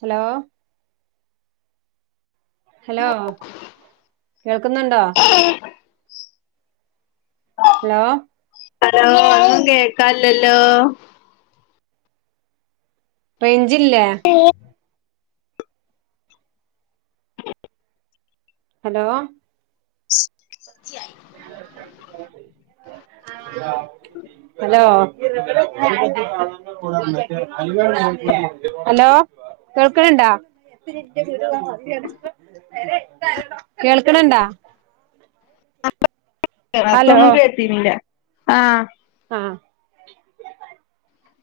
Hello hello കേൾക്കുന്നുണ്ടോ hello hello ഒന്നും കേക്കാല്ലല്ലോ?. റേയിഞ്ചില്ലേ?. ഓ ഹലോ [inaudible] ഹലോ [unintelligible] ഹലോ കേൾക്ക്ണ് ഇണ്ടാ?. കേൾക്കിണ് ഇണ്ടാ അ [unintelligible] [unintelligible] ഹലോ ത്തൊന്നും കേട്ടീല്ല ആഹ് ആഹ്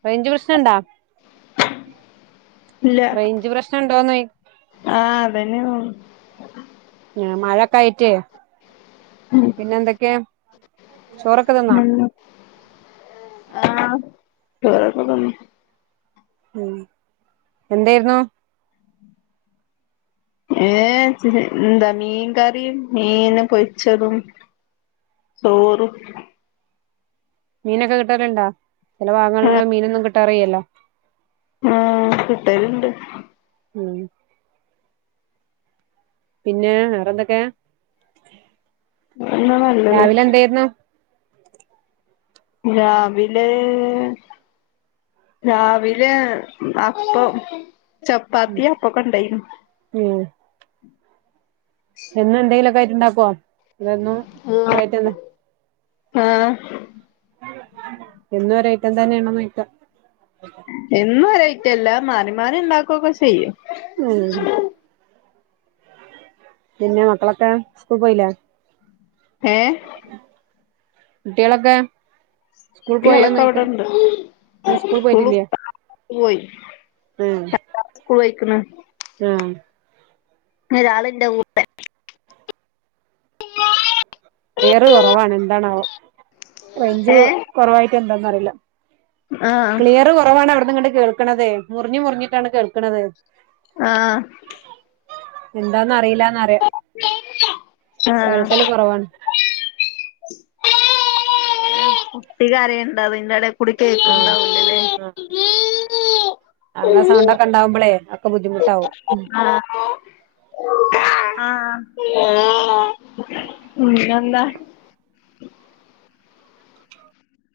റേയ്ഞ്ച് പ്രശ്ന ഇണ്ടാ. ഇല്ല റേയ്ഞ്ച് പ്രശ്നം ഇണ്ടോന്ന് ആഹ് അതന്നെ [unintelligible] മഴൊക്കെ ആയിട്ടേ തോന്നുന്നു. പിന്നെ എന്തൊക്കെയ ചോറൊക്കെ തിന്നോ ആഹ് ചോറക്ക തിന്ന് ഉം എന്തേർന്നു. ഏ എന്താ മീൻ കറിം മീന് പൊരിച്ചതും. ചോറും. മീനൊക്കെ കിട്ടാറുണ്ടാ ചില ഭാഗങ്ങളില് മീനൊന്നും കിട്ടാറെല്ലല്ലോ ഹെ കിട്ടല്ണ്ട്. ഉം പിന്നെ വേറെന്തൊക്കെ എന്നാ നല്ലത്. എന്തേര്ന്നു രാവിലെ രാവിലെ അപ്പം ചപ്പാത്തി അപ്പൊക്കെ ഉണ്ടെയിനു. ഉം എന്നും എന്തെങ്കിലുമൊക്കെ ആയിട്ട് ഉണ്ടാകൊ അതൊന്നും ആഹ് ആഹ് എന്നും ഒരേ ഐറ്റം തന്നെണ് ച്ചോയിക്ക എന്നും ഒരു ഐറ്റം അല്ല മാറി മാറി ഉണ്ടാക്കൊക്കെ ചെയ്യും. ഉം പിന്നെ മക്കളൊക്കെ സ്കൂൾ പോയില്ലേ ഏഹ് കുട്ട്യാളക്കെ കുട്ട്യാളക്കവിടെണ്ട് ഇന്ന് സ്കൂൾ സ്കുള് പോയി ഏഹ് സ്ക്കൂള് പോയിക്ക്ണ് ഏഹ ഒരാളിന്റെ മൂത്ത ക്ലിയർ കുറവാണ് എന്താണാവോ റയിഞ്ച് ഏ കുറവായിറ്റാ എന്താന്ന അറിയില്ല ആഹ് ക്ലിയർ കുറവാണ് അവിടന്ന് ഇങ്ങട്ട് കേൾക്കണത് മുറിഞ്ഞ് മുറിഞ്ഞ്ട്ടാണ് കേൾക്ക്ണത് ആഹ് എന്താന്ന് അറിയില്ലന്ന് പറയാ കേൾക്കല് ആഹ് കൊറവാണ് കുട്ടികാരയിണ്ട് അയിന്റെട കുടി ആഹ് കേക്ക്ണ്ടാവൂലല്ലേ ആഹ് അങ്ങനെ സൗണ്ട ഒക്കെ ഉണ്ടാവുമ്പളേ അപ്പോ ബുദ്ധിമുട്ടാവും ആഹ് ആഹ് അ പിന്നെ എന്താ